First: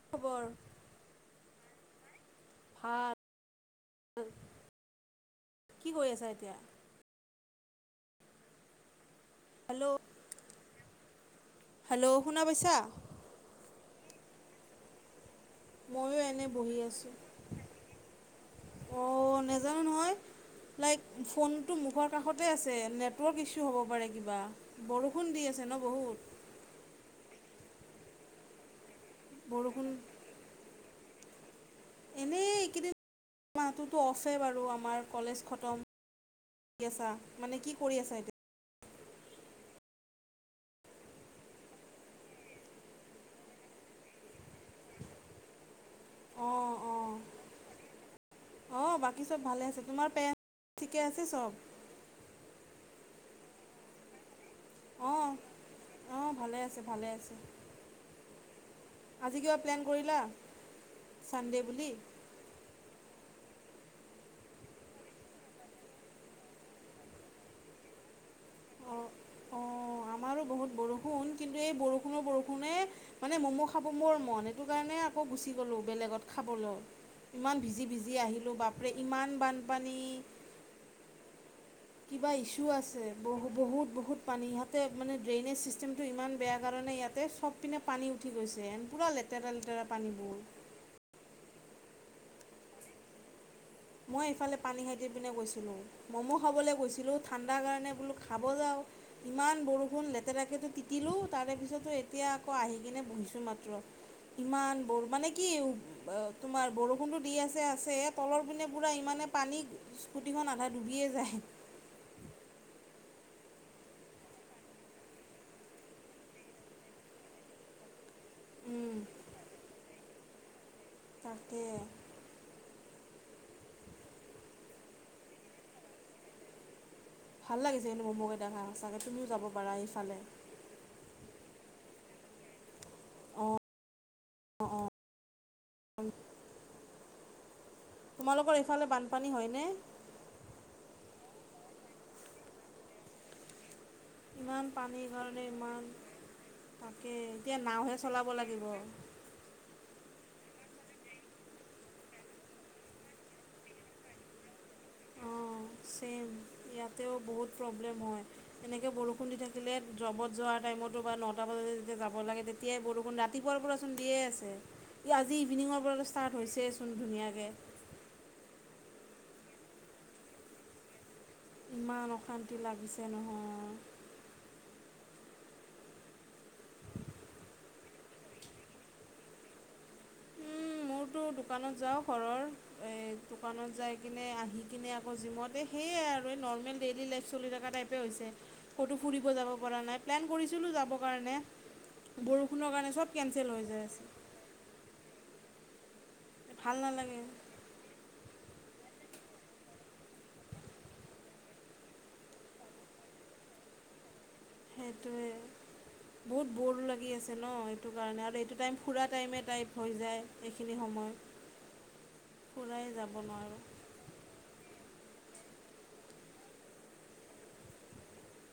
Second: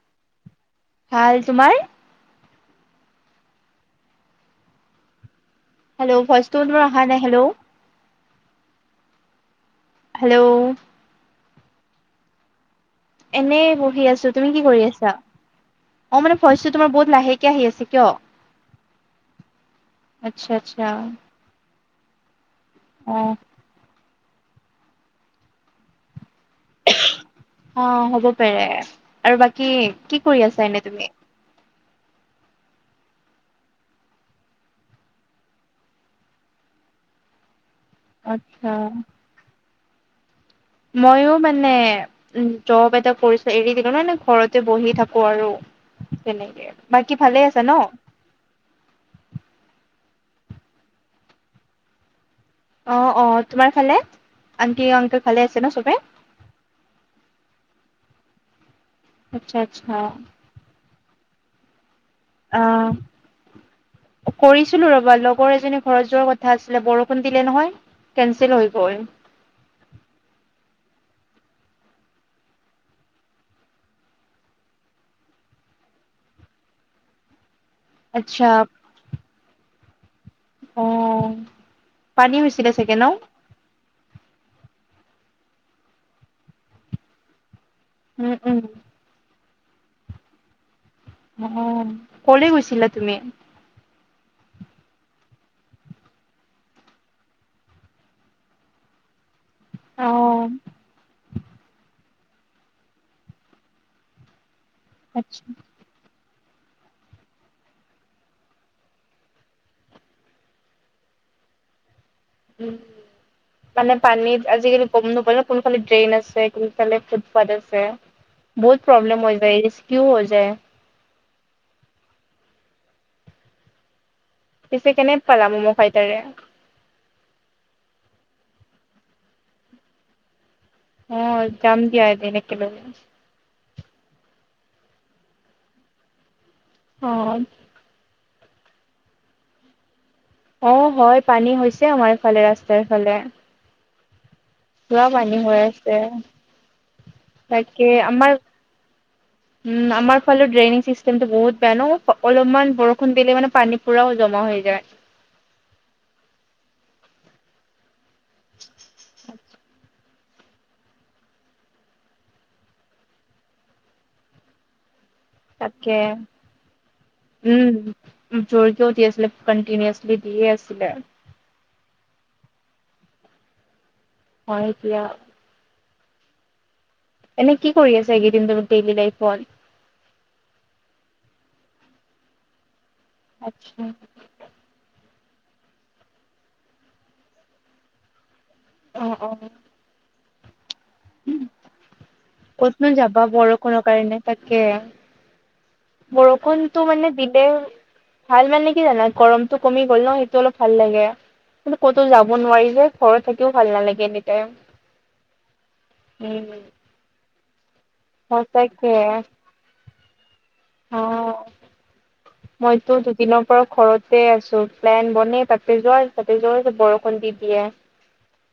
কি খবৰ? ভাল, তোমাৰ? সাত [inaudible] হেল্ল' ভইচটো তোৰ অহা নাই হেল্ল। হেল্ল'। হেল্ল'। হেল্ল' শুনা পাইছা? এনেই বহি আছোঁ, তুমি কি কৰি আছা? ময়ো অ' মানে এনে ভিইচটো বহি তোমাৰ আছোঁ বহুত লাহেকে আহি আছে কিয়? অ' নেজানো নহয়, আচ্ছা আচ্ছা লাইক ফোন ফোনটো মুখৰ কাষতে আছে, অ নেটৱৰ্ক অ ইছু হ'ব পাৰে কিবা, বৰষুণ দি আছে ন' বহুত। অ' হ'ব পাৰে আৰু বাকী বৰষুণ কি কৰি আছা এনেই তুমি? এনেই এইকেইদিন মাহটোতো অফে বাৰু আমাৰ কলেজ খটম। কি আছা মানে কি কৰি আছা এতিয়া? আচ্ছা। ময়ো মানে উম জব এটা কৰিছিলোঁ এৰি দিলো মানে ঘৰতে বহি থাকোঁ আৰু। তেনেকে, অঁ বাকী ভালে আছা ন'? অ' বাকী চব ভালে আছে, তোমাৰ পে [unintelligible] ঠিকে আছে চব? অ'-অ' তোমাৰ ফালে আণ্টি আনংকল ভালে আছে ন' চবে? অ' ভালে আছে ভালে আছে। আজি আচ্ছা কিবা প্লেন আচ্ছা কৰিলা ছানডে' বুলি? অ' কৰিছিলোঁ ৰবা লগৰ এজনীৰ ঘৰত যোৱাৰ কথা আছিলে বৰষুণ দিলে নহয়। কেঞ্চেল হৈ গ'ল। অ', অ' আমাৰো বহুত বৰষুণ কিন্তু এই বৰষুণো বৰষুণে মানে ম'ম' খাব মোৰ মন সেইটো কাৰণে আকৌ গুচি গ'লোঁ বেলেগত খাবলৈ। ইমান ভিজি-ভিজি আচ্ছা আহিলোঁ বাপৰে ইমান বানপানী। অ'। কিবা পানী ইছু হৈছিলে চাগে আছে ন বহু বহুত-বহুত পানী ইহঁতে মানে ড্ৰেইনেজ ছিষ্টেমটো ইমান বেয়া কাৰণে ইয়াতে চব চব পিনে পানী উম উঠি উম গৈছে, পুৰা লেতেৰা-লেতেৰা পানীবোৰ। অ' ক'লৈ গৈছিলা তুমি? মই এইফালে পানীখাইতিৰ পিনে গৈছিলোঁ। ম'ম' খাবলৈ গৈছিলোঁ ঠাণ্ডাৰ কাৰণে বোলো খাব যাওঁ ইমান বৰষুণ অ লেতেৰাকেতো তিতিলোঁ, তাৰে পিছতো এতিয়া আকৌ আহি কিনে বহিছোঁ মাত্ৰ, ইমান বৰ মানে আচ্ছা কি অ' তোমাৰ বৰষুণটো দি আছে-আছে তলৰ পিনে পুৰা ইমানে পানী স্কুটিখন আধা ডুবিয়ে যায়। উম, মানে পানীত আজিকালি গম নাপাই ন' কোনফালে ড্ৰেইন আছে কোনফালে ফুটপাথ আছে। বহুত প্ৰব্লেম হৈ যায়, ৰিস্কিও হৈ যায়। তাকেই। পিছে কেনে পালা ম'ম' খাই তাৰে? ভাল লাগিছে কিন্তু ম'ম'কেইটা খাই সঁচাকৈ তুমিও যাব পাৰা এইফালে? অ', যাম দিয়া এদিন একেলগে। অ'-অ'-অ' অ', তোমালোকৰ এইফালে বানপানী হয়নে? অ' হয় পানী হৈছে আমাৰ এইফালে ৰাস্তাৰ এইফালে। ইমান পানী কাৰণে হৈ ইমান আছে তাকে এতিয়া তাকে নাওঁহে চলাব আমাৰ লাগিব। [inaudible] উম আমাৰ ফালে ড্ৰেইনিং চিষ্টেমটো বহুত বেয়া ন' অলপমান বৰষুণ দিলে মানে পানী পুৰা জমা হৈ যায়। অঁ, চেম ইয়াতেও বহুত প্ৰব্লেম হয় এনেকে বৰষুণ দি থাক যোনে জবত যোৱাৰ টাইমতো বা নটা বজাত যেতিয়া যাব লাগে তেতিয়াই বৰষুণ, ৰাতিপুৱাৰ পৰা চোন দিয়ে আছে। ই আজি ইভিনিঙৰ পৰা তাকে ষ্টাৰ্ট হৈছেইচোন ধুনীয়াকে। উম। জোৰকেও দি আছিলে, কণ্টিনিওআচলি দিয়ে আছিলে। ইমান অশান্তি লাগিছে নহয়। হয়, এতিয়া এনেই কি কৰি আছা এইকেইদিন তুমি ডেইলি লাইফত? উম, মোৰতো দোকানত যাওঁ ঘৰৰ এই দোকানত আচ্ছা যাই কিনে আহি কিনে আকৌ জিমতে সেয়েই আৰু এই নৰ্মেল ডেইলী লাইফ চলি থাকা টাইপে হৈছে। কটো অ ফুৰিব অ যাব পাৰা নাই, প্লেন কৰিছিলোঁ যাব। কাৰণে বৰষুণৰ ক'তনো কাৰণে চব যাবা কেঞ্চেল হৈ বৰষুণৰ যায় আছে। কাৰণে তাকে ভাল বৰষুণটো মানে নালাগে দিলে ভাল মানে কি জানা গৰমটো কমি গ'ল ন' সেইটো অলপ ভাল লাগে। কিন্তু ক'তো যাব নোৱাৰি যে ঘৰত থাকিও ভাল নালাগে এনিটাইম। সেইটোৱে বহুত বৰ লাগি আছে ন' সেইটো কাৰণে আৰু এইটো টাইম ফুৰা সঁচাকে টাইমে টাইপ হৈ যায়। এইখিনি অ সময়, ফূৰাই যাব নোৱাৰোঁ। তাতে আছো প্লেন বনে তাতে যোৱাৰ তাতে যোৱাৰ বৰষুণ দি দিয়ে।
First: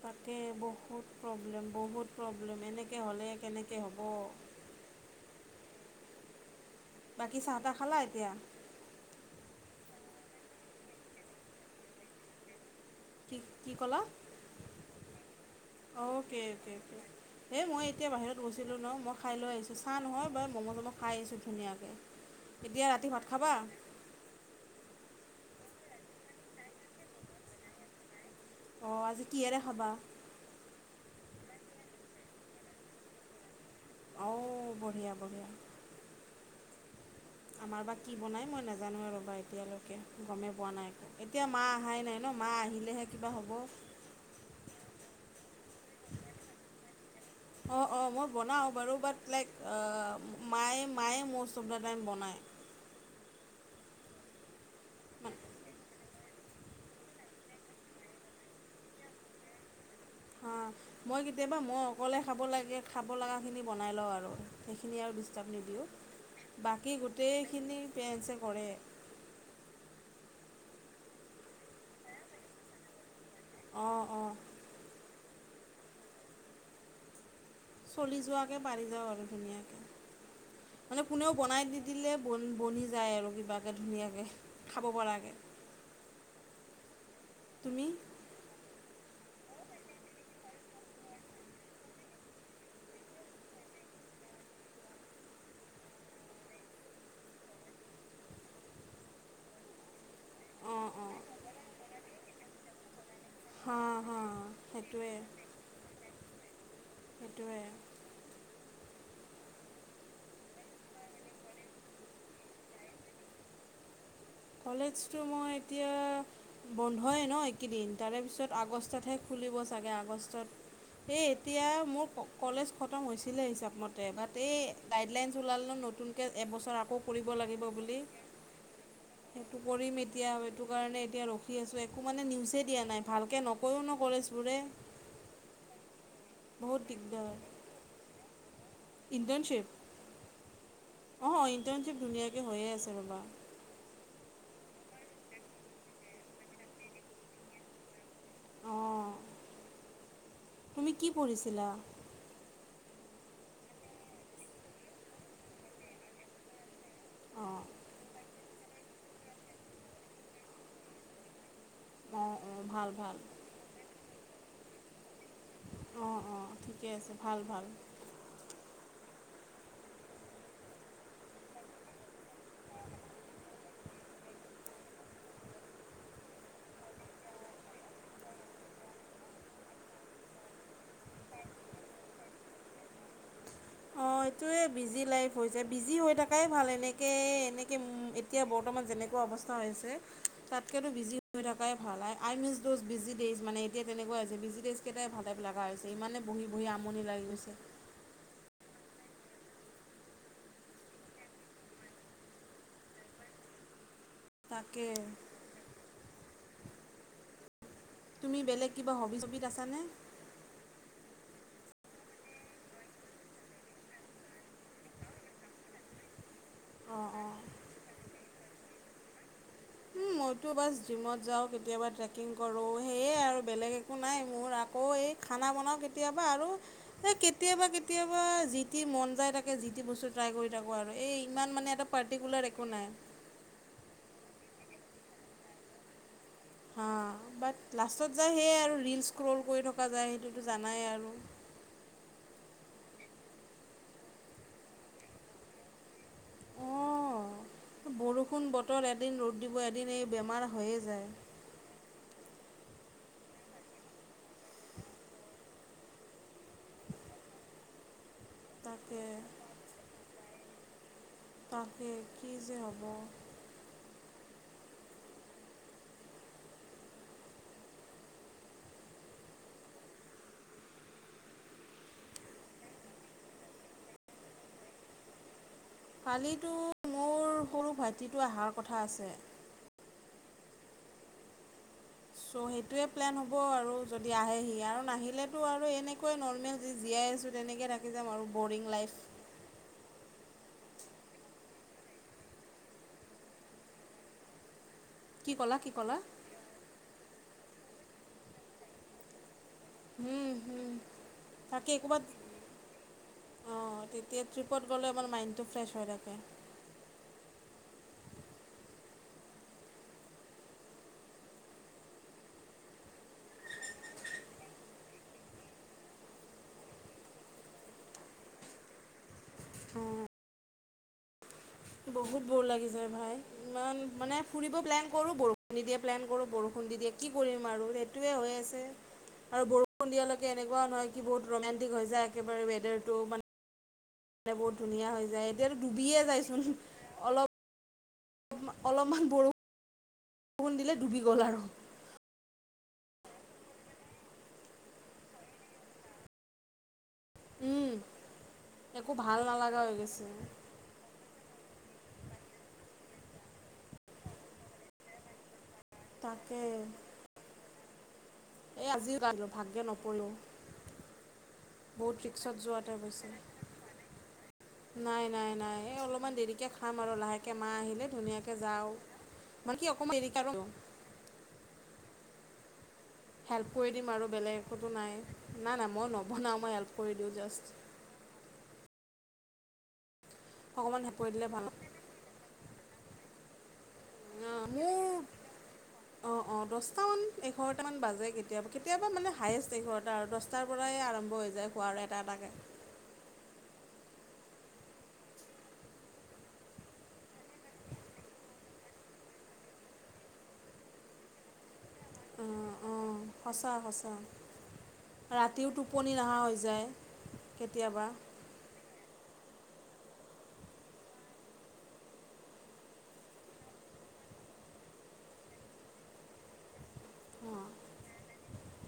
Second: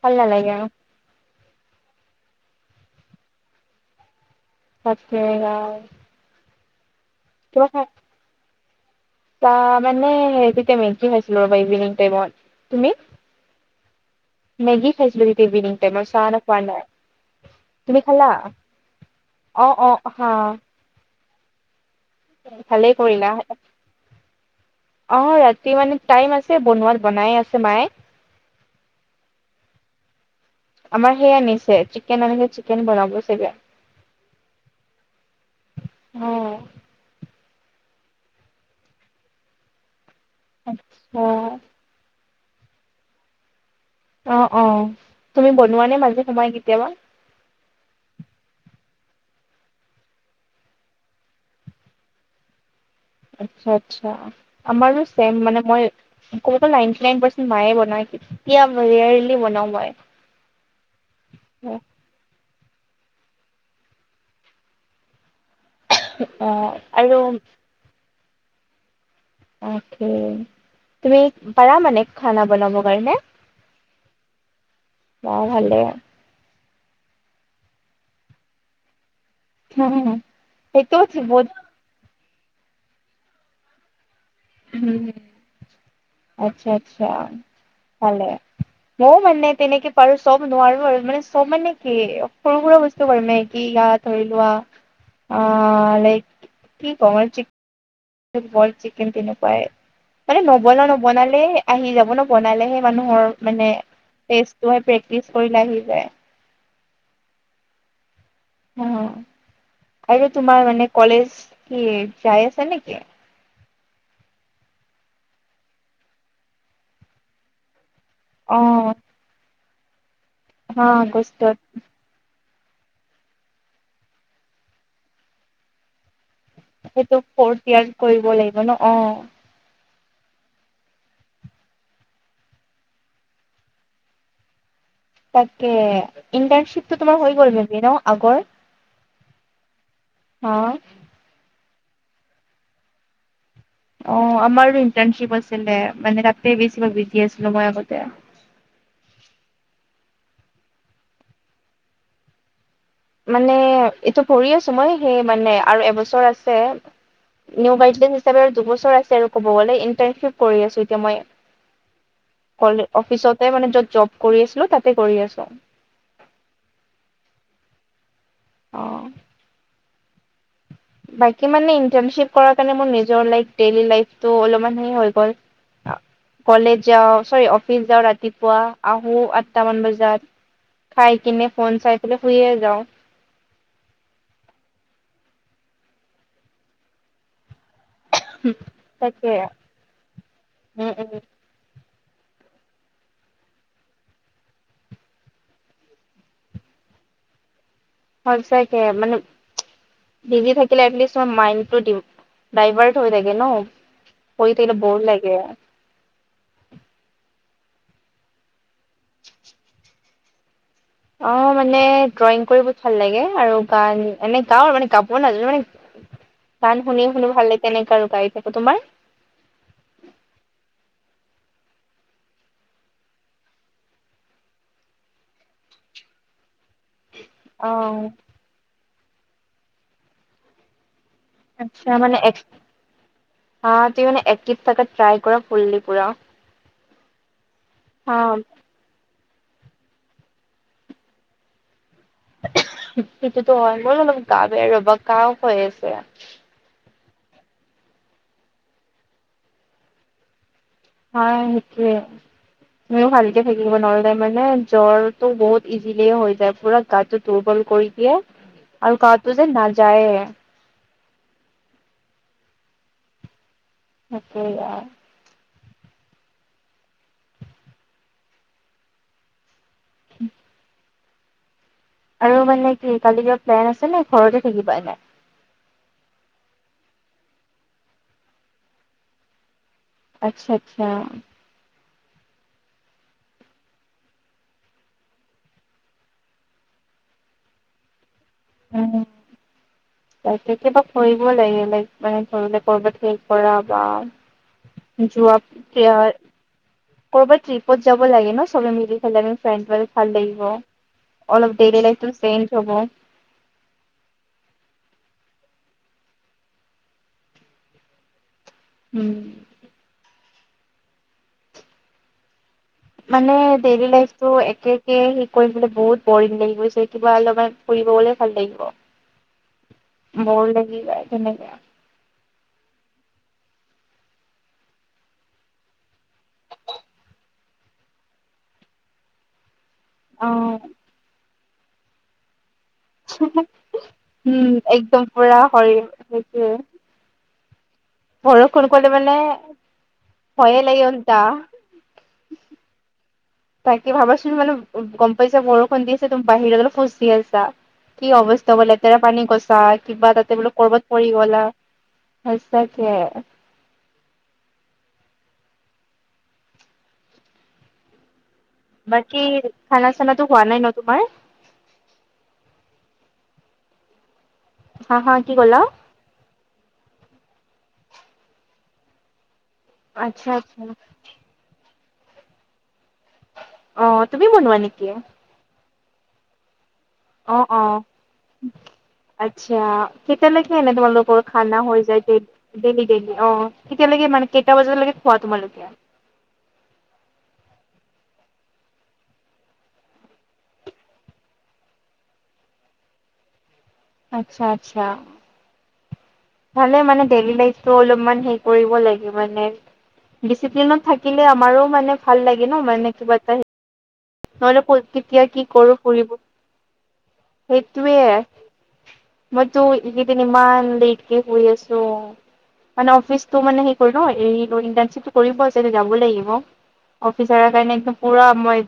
ভাল তাকে নালাগে আৰু বহুত প্ৰব্লেম-বহুত প্ৰব্লেম। এনেকে হ'লে কেনেকে হ'ব? তাকে। [unintelligible] বাকী চাহ-তাহ খালা এতিয়া? তাৰ মানে হে তেতিয়া মেগি খাইছিলোঁ ৰ'বা ইভিনিং টাইমত, তুমি? কি, কি ক'লা? মেগি খাইছিলো [unintelligible] ইভিনিংটাইমত চাহ আৰু খোৱা নাই। এ মই তুমি এতিয়া খালা বাহিৰত গৈছিলো ন' মই খাই লৈ অ আহিছোঁ অ চাহ নহয় হা বা ম'ম-চ'ম খাই আহিছোঁ ধুনীয়াকে। এতিয়া ভালেই ৰাতি ভাত কৰিলা খাবা? অ', ৰাতি মানে টাইম আছে বনোৱাত বনাই আছে মাই। অ', আজি কিহেৰে খাবা? আমাৰ সেই আনিছে চিকেন আনিছে, চিকেন বনাব চাগে। অ', বঢ়িয়া-বঢ়িয়া। অ'। আমাৰ বা কি বনাই মই নাজানো আৰু বা এতিয়ালৈকে গমেই পোৱা নাই একো। এতিয়া আচ্ছা মা আহাই নাই ন', মা আহিলেহে কিবা হ'ব। অ অ, তুমি বনোৱা নে মাজে সময়ে কেতিয়াবা? অঁ অঁ মই বনাওঁ বাৰু বাট লাইক অ মায়ে মায়ে মৌষ্ট অফ দা টাইম বনায়। আচ্ছা আচ্ছা, আমাৰো ছেম মানে মই কব গ'লে নাইনটি নাইন পাৰ্চেট মায়ে বনাই, কেতিয়াবা ৰেয়াৰলি বনাও মই। হা, মই কেতিয়াবা মই অক অকলে খাব লাগে, খাব লাগাখিনি বনাই লওঁ আৰু সেইখিনি আৰু দিষ্টাব নিদিওঁ। অ', বাকী আৰু গোটেইখিনি পেৰেন্ছে কৰে। তাকে, তুমি পাৰা মানে খানা বনাব কাৰণে? অঁ অঁ। অহ ভালে। চলি যোৱাকে পাৰি যাওঁ আৰু ধুনীয়াকে সেইটো মানে কোনেও বহুত বনাই নিদি দিলে বন বনি যায় আৰু কিবাকে ধুনীয়াকে। উম আচ্ছা আচ্ছা তুমি পালে। ময়ো মানে তেনেকে পাৰো চব নোৱাৰো আৰু। মানে চব মানে কি, সৰু সুৰা বস্তু পাৰো মেগি ইয়াত ধৰি লোৱা অ লাইক কি কম‌ আৰু চিক বইল চিকেন তেনেকুৱাই। মানে নবনাও অঁ অঁ নবনালে আহি যাব ন বনালেহে মানুহৰ। মানে হা হা তেষ্টটো সেই সেইটোৱে প্ৰেক্টিচ কৰিলে আহি যায়। সেইটোৱে। অ, আৰু তোমাৰ মানে কলেজ কি, যাই আছে নে কি? কলেজটো মই এতিয়া বন্ধই ন এই কেইদিন তাৰে পিছত অ আগষ্টতহে খুলিব চাগে, আগষ্টত। হা সেই আগষ্টত এতিয়া মোৰ কলেজ খটম হৈছিলেই হিচাপমতে, বাট এই গাইডলাইনছ ওলাল ন নতুনকে এবছৰ আকৌ সেইটো কৰিব লাগিব ফৰ্থ ইয়াৰ বুলি কৰিব লাগিব ন অ। সেইটো কৰিম এতিয়া সেইটো কাৰণে এতিয়া ৰখি আছোঁ একো মানে নিউজেই দিয়া নাই। ‌ভালকৈ নকৈও ন কলেজবোৰে। [unintelligible] তাকে বহুত ইণ্টাৰ্নশ্বিপটো তোমাৰ দিগদাৰ হৈ গ'ল মে বি ন আগৰ। হা। অ ইণ্টাৰ্ণশ্বিপ ধুনীয়াকৈ হৈয়ে আছে ৰ'বা। অ আমাৰো ইণ্টাৰ্ণশ্বিপ আছিলে, মানে তাতে বেছিভাগ বিজি আছিলো মই আগতে। অ, তুমি কি পঢ়িছিলা? মানে এইটো পঢ়ি আছো মই, সেই মানে আৰু এবছৰ আছে। অঁ নিউ গাইডলাইনছ হিচাপে দুবছৰ আছে আৰু কব গ'লে। ইন্টাৰশ্বিপ কৰি আছোঁ এতিয়া অঁ অঁ মই। ভাল ভাল অফিচতে মানে য'ত জব কৰি আছিলো, তাতে কৰি আছো। অ অ, ঠিকে আছে, ভাল ভাল। অ। বাকী মানে ইন্টাৰশ্বিপ কৰাৰ কাৰণে মোৰ নিজৰ লাইফ, দেলি লাইফটো অলপমান সেই হৈ গ'ল। কলেজ যাওঁ চৰি অফিচ যাওঁ ৰাতিপুৱা, আহো আঠটামান বজাত। খাই কিনে ফোন চাই পেলাই শুয়ে যাওঁ। অ এইটোৱে বিজি লাইফ হৈ যায়। বিজি হৈ থাকাই ভাল, এনেকে এনেকে এতিয়া বৰ্তমান যেনেকুৱা তাকে অৱস্থা হৈছে তাতকেতো উম বিজি উম হৈ থাকাই ভাল। I miss those busy days, মানে এতিয়া তেনেকুৱা হৈছে। বিজি ডেইচ কেইটা ভাল‌টাইপ লগা হৈছে। ইমানে বহি বহি আমনি লাগি গৈছে। সঁচাকে মানে বিজি থাকিলে এটলিষ্ট তোমাৰ মাইণ্ডটো ডাইভাৰ্ট হৈ থাকে ন। কৰি থাকিলে তাকে বৰ লাগে। তুমি বেলেগ কিবা হবি ছবিত আছানে? অ মানে ড্ৰয়িং কৰিব ভাল লাগে আৰু গান এনে গাও আৰু মানে গাব নাজানো মানে। গান অঁ শুনি অঁ শুনি ভাল লাগে তেনেকা আৰু গাই থাকো, তোমাৰ? মইতো বছ জিমত যাওঁ কেতিয়াবা ট্ৰেকিং কৰোঁ। সেয়ে আৰু বেলেগ একো নাই মোৰ আকৌ এই খানা বনাওঁ কেতিয়াবা আৰু সেই‌ কে কেতিয়াবা অ' কেতিয়াবা যিটি মন যায়। তাকে যি বস্তু ট্ৰাই কৰি থাকো আৰু। এই ইমান মানে আচ্ছা। এটা পাৰ্টিকুলাৰ একো নাই। অ তুমি মানে এক্টিভ থাকা, ট্ৰাই কৰা ফুল্লি পুৰা। হা বাট লাষ্টত যায় অ' সেয়াই আৰু ৰীলছ ক্ৰল কৰি থকা যায় সেইটোতো জানাই আৰু। সেইটোতো হয়। মোৰ অলপ গা বেয়া ৰবা কাহ হৈ আছে। অ বৰষুণ বতৰ এদিন ৰ'দ দিব এদিন এই বেমাৰ হৈয়ে যায়। অ সেইটোৱে মইও ভালকে থাকিব নহ'লে মানে জ্বৰটো বহুত ইজিলিয়ে হৈ যায় পুৰা গাটোত দুৰ্বল কৰি দিয়ে আৰু তাকে কাহটো যে নাযায়ে। তাকে কি যে হ'ব! তাকে আ উম। আৰু মানে কি, কালি কিবা প্লেন আছে নে ঘৰতে থাকিবা এনেই? কালিতো মোৰ সৰু ভাইটিটো আহাৰ কথা আছে। আচ্ছা আচ্ছা। চ' সেইটোৱে প্লেন হ'ব আৰু যদি আহে সি আৰু নাহিলেতো আৰু এনেকৈুৱে নৰ্মেল। জীয়াই আছোঁ তেনেকৈ থাকি যাম আৰু বৰিং লাইফ। কেতিয়াবা কৰিব লাগে লাইক মানে ধৰিলে কৰবাত শেষ কৰা বা, কি ক'লা কি ক'লা? [unintelligible] ক'ৰবাত ট্ৰিপত যাব লাগে ন সবে মিলি পেললে আমি। ফাইছবাৰো ফাইভ হুম লাগিব, হুম অলপ তাকেই ডেলি ক'ৰবাত লাইফটো চেঞ্জ হব। অঁ তেতিয়া ট্ৰিপত গ'লে আমাৰ মাইণ্ডটো ফ্ৰেছ হৈ থাকে। উম মানে ডেইলি লাইফটো একে একে কৰি বহুত বৰিং লাগি গৈছে কিবা অলপমান। ফুৰিব গলে ভাল লাগিব বৰ লাগি যায় তেনেকা। বহুত বৰ লাগি যায় ভাই। ইমান মানে ফুৰিব প্লেন কৰোঁ বৰষুণ দি দিয়ে প্লেন কৰোঁ বৰষুণ দি দিয়ে কি কৰিম আৰু টোৱে হৈ আছে আৰু বৰ সন্ধিয়ালৈকে অ', এনেকুৱা নহয় কি বহুত ৰোমণ্টিক হৈ যায়, একেবাৰে ৱেদাৰটো মানে, [unintelligible] বহুত ধুনীয়া একদম হৈ যায় পুৰা এতিয়াতো হয় ডুবিয়ে যাইচোন অলপ, বৰষূণ কলে অলপমান মানে বৰষুণ ভয়ে দিলে লাগে ডুবি গ'ল ঘন্তা, আৰু তাকে ভাবাচোন মানে গম পইছা বৰষুণ দি আছে ত বাহিৰত আছা উম কি অৱস্থা হল একো লেতেৰা ভাল পানী গছা নালাগা হৈ গৈছে কিবা তাতে বোলো কৰবাত, পৰি গলা সচাকে, তাকে, এই আজিও বাকী ভাগ্যে খানা নপলোঁ। চানাটো হোৱা নাই ন তোমাৰ বহুত ৰিক্সাত যোৱাতে হৈছে হা নাই হা নাই কি নাই ক'লা? এ অলপ অকমান দেৰিকে খাম আৰু লাহেকে মাহ আহিলে ধুনীয়াকে যাও মানে কি অকমান দে আচ্ছা আচ্ছা হেল্প কৰি অ দিম আৰু তুমি বেলেগ বনোৱা একোতো নেকি? নাই নাই নাই মই নবনাও মই হেল্প কৰি দিওঁ অ জাষ্ট অ আচ্ছা। কেতিয়ালৈকে এনেই অকণমান হেল্প কৰি তোমালোকৰ দিলে ভাল খানা হৈ যায়েই ডেইলি ডেইলি অ। কেতিয়ালৈকে কেইটা বজালৈকে খোৱা তোমালোকে। অ অ দহটামান এঘাৰটামান বাজে কেতিয়াবা কেতিয়াবা মানে হায়েষ্ট এঘাৰটা আৰু দহটা, তাৰ পৰাই আৰম্ভ হৈ যায় খোৱাৰ এটা এটাকে। আচ্ছা আচ্ছা। ভালে মানে ডেলি লাইফটো অলপমান হে কৰিব লাগে মানে। ডিচিপ্লিনত থাকিলে আমাৰো মানে ভাল লাগে অঁ নহ মানে অঁ কিবা এটা সঁচা। নহলে কত কেতিয়া কি ৰাতিও কৰো টোপনি ফুৰিব নহা হৈ যায় কেতিয়াবা সেইটোৱে মইটো একেইদিন ইমান লেটকে হুই আছোঁ। মানে অফিচটো মানে সেই নটাৰ্বিপটো কৰিব আ যাব লাগিব। অফিচাৰৰ কাৰণে একদম পুৰা মই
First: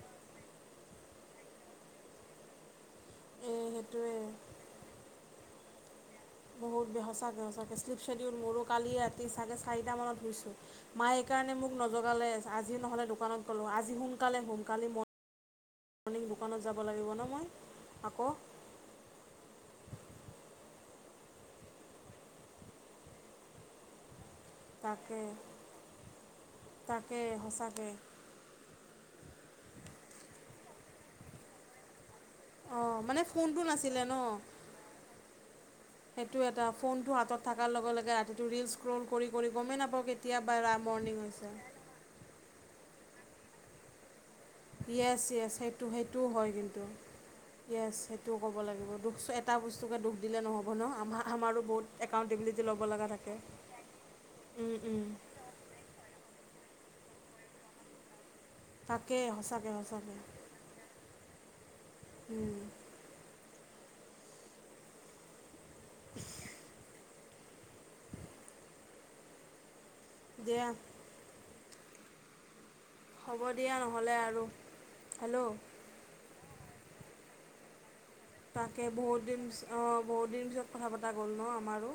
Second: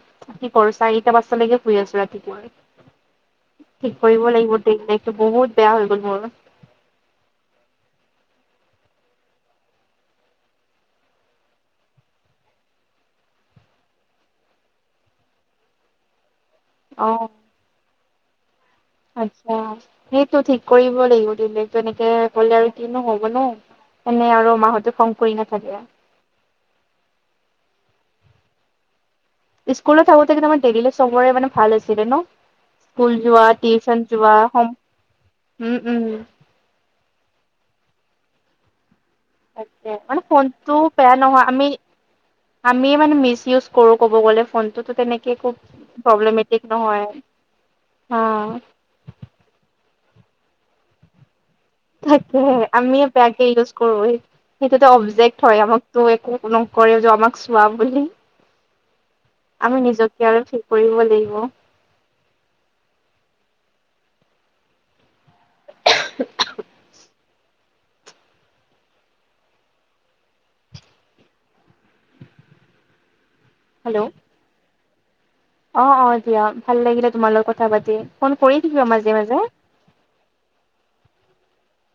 কৰো চাৰিটা পাঁচতা লৈকে শুই আছোঁ ৰাতিপুৱা এই ঠিক সেইটোৱে কৰিব লাগিব। সো বহুত বেয়া হৈ গ'ল মোৰ। বহুত সঁচাকৈ সঁচাকৈ শ্লিপ শেডউল মোৰো কালি ৰাতি চাৰে চাৰিটামানত হুইচো। মায় এই কাৰণে মোক নজগালে আজি নহ'লে দোকানত গলো আজি সোনকালে শুভ কালি মই মৰ্ণিং দোকানত যাব লাগিব অ ন মই আকৌ। আচ্ছা সেইটো ঠিক কৰিব লাগিব দিলো এনেকে কলে আৰু কিনো হব ন এনে আৰু মাহঁতে খং তাকে কৰি নাথাকে তাকে সঁচাকে। স্কুলত থাকোতে কিন্তু আমাৰ ডেইলী চবৰে মানে ভাল আছিলে নহ। অঁ স্কুল মানে যোৱা ফোনটো নাছিলে টিউচন ন যোৱা উম উম। সেইটো এটা ফোনটো হাতত থকাৰ লগে লগে ৰাতিটো ৰিলচ ৰ'ল কৰি গমেই তাকে নাপাওঁ মানে কেতিয়াবা‌ ফোনটো ৰাম বেয়া মৰ্ণিং নহয় হৈছে। আমি আমি মানে মিচ ইউজ কৰো ক'ব গলে ফোন। য়েছ য়েছ সেইটো সেইটোও হয় কিন্তু নহয়। য়েছ অ সেইটোও ক'ব লাগিব দুখ এটা বস্তুকে দুখ দিলে নহ'ব নহ আমাৰ আমাৰো বহুত তাকে একাউণ্টেবিলিটি ল'ব আমি লগা থাকে বেয়াকে ইউজ কৰোঁ সেইটোতে অবজেক্ট হয় আমাক তহ একো নকৰে তহ আমাক চোৱা বুলি তাকেই সঁচাকৈ আমি সঁচাকৈ নিজকে আৰু কৰিব লাগিব। উম। [inaudible] দিয়া হ'ব দিয়া নহ'লে আৰু হেল্ল অঁ অঁ দিয়া ভাল লাগিলে তোমাৰ লগত কথা পাতি ফোন কৰি তাকে থাকিবা মাজে বহুত দিন মাজে অঁ বহুত দিন পিছত কথা পতা গ'ল নহ আমাৰো